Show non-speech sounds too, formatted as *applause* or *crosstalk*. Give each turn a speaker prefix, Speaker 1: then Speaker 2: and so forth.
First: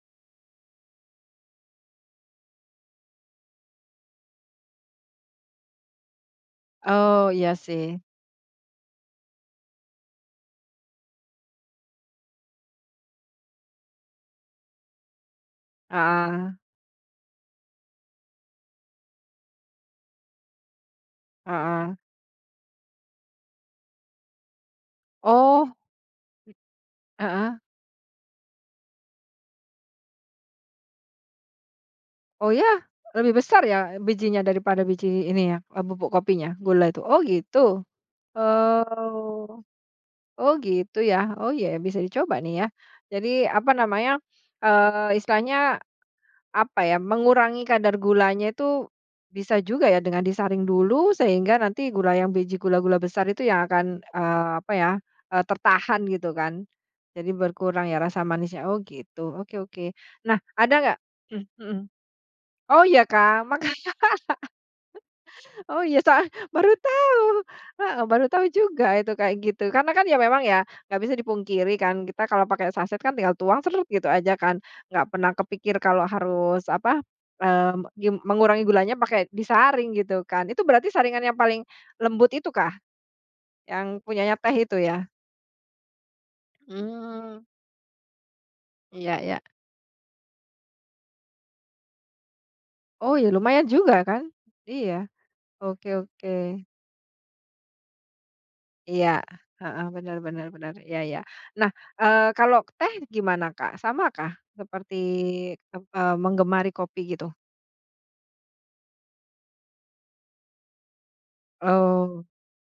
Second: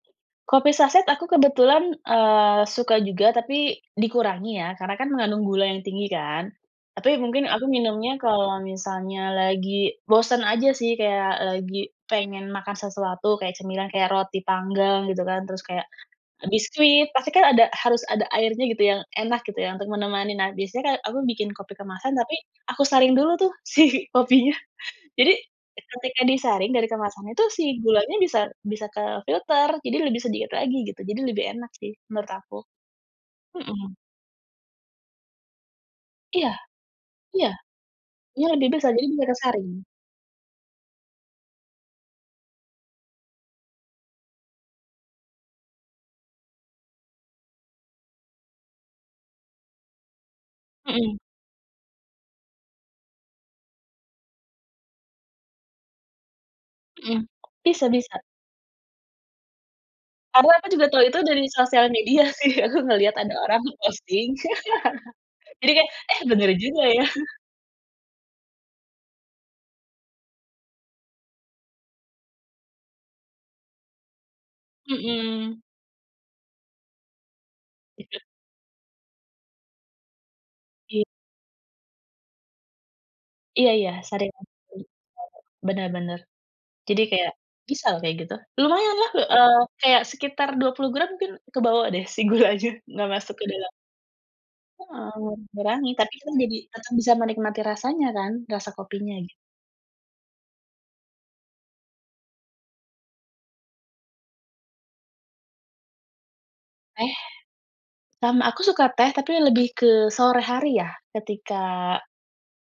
Speaker 1: Kopi saset aku kebetulan, eee, suka juga tapi dikurangi ya karena kan mengandung gula yang tinggi kan, tapi
Speaker 2: Oh
Speaker 1: mungkin
Speaker 2: iya
Speaker 1: aku
Speaker 2: sih.
Speaker 1: minumnya kalau misalnya lagi bosen aja sih, kayak lagi pengen makan sesuatu kayak cemilan kayak roti panggang gitu kan, terus kayak
Speaker 2: Heeh.
Speaker 1: biskuit, pasti kan ada harus ada airnya gitu yang enak gitu ya untuk menemani, nah biasanya kayak, aku bikin kopi
Speaker 2: Heeh.
Speaker 1: kemasan tapi aku saring dulu tuh si kopinya. Jadi
Speaker 2: Oh.
Speaker 1: ketika disaring dari kemasannya itu
Speaker 2: Heeh.
Speaker 1: si gulanya bisa bisa kefilter, jadi lebih sedikit lagi gitu jadi lebih enak sih menurut
Speaker 2: Oh
Speaker 1: aku.
Speaker 2: ya? Lebih besar
Speaker 1: Mhm.
Speaker 2: ya bijinya daripada biji ini ya, bubuk
Speaker 1: Iya
Speaker 2: kopinya gula tuh? Oh
Speaker 1: iya,
Speaker 2: gitu.
Speaker 1: iya lebih besar jadi bisa
Speaker 2: Oh,
Speaker 1: kesaring.
Speaker 2: oh gitu ya. Oh ya bisa dicoba nih ya, jadi apa namanya, eee, istilahnya apa ya, mengurangi kadar gulanya tuh bisa juga ya dengan disaring dulu
Speaker 1: Mhm.
Speaker 2: sehingga nanti gula yang biji gula-gula besar itu yang akan, eee, apa ya, eee, tertahan gitu kan,
Speaker 1: Mhm,
Speaker 2: jadi
Speaker 1: bisa
Speaker 2: berkurang ya rasa
Speaker 1: bisa.
Speaker 2: manisnya. Oh gitu, oke oke nah
Speaker 1: Padahal aku
Speaker 2: ada
Speaker 1: juga
Speaker 2: nggak
Speaker 1: tahu itu dari
Speaker 2: mmm, mhm.
Speaker 1: sosial media sih. Aku
Speaker 2: Oh ya
Speaker 1: ngelihat ada
Speaker 2: Kak
Speaker 1: orang
Speaker 2: maka
Speaker 1: posting. *chuckles*
Speaker 2: *chuckles*
Speaker 1: Jadi
Speaker 2: oh
Speaker 1: kayak,
Speaker 2: iya
Speaker 1: eh,
Speaker 2: sa
Speaker 1: bener
Speaker 2: baru
Speaker 1: juga ya.
Speaker 2: tahu!
Speaker 1: *chuckles*
Speaker 2: Heeh baru tahu juga itu kayak gitu karena kan ya memang ya, nggak bisa dipungkiri kan kita kalau pakai saset kan tinggal tuang sret, gitu aja kan nggak pernah
Speaker 1: Mhm.
Speaker 2: kepikir kalau harus apa, eee, gim
Speaker 1: *unintelligible*
Speaker 2: mengurangi gulanya pakai disaring gitu kan, itu berarti
Speaker 1: I
Speaker 2: saringan yang paling lembut itukah?
Speaker 1: Iya iya,
Speaker 2: Yang punyanya
Speaker 1: saringan.
Speaker 2: teh itu
Speaker 1: *unintelligible*
Speaker 2: ya?
Speaker 1: Benar benar. Jadi kayak
Speaker 2: Mmm.
Speaker 1: bisa loh kayak gitu. Lumayan lah,
Speaker 2: Iya
Speaker 1: he
Speaker 2: iya.
Speaker 1: eee, kayak sekitar 20 gram mungkin kebawa deh si gulanya nggak
Speaker 2: Oh ya
Speaker 1: masuk ke
Speaker 2: lumayan
Speaker 1: dalam.
Speaker 2: juga kan, iya
Speaker 1: Eee,
Speaker 2: oke
Speaker 1: berani tapi
Speaker 2: oke.
Speaker 1: kan jadi tetep bisa menikmati rasanya kan, rasa
Speaker 2: Iya
Speaker 1: kopinya gitu.
Speaker 2: heeh, benar benar benar, iya iya. Nah, eee, kalau teh gimana Kak sama kah seperti, eee, menggemari kopi
Speaker 1: Teh,
Speaker 2: gitu?
Speaker 1: sama aku suka teh tapi lebih ke sore hari ya ketika
Speaker 2: Oh.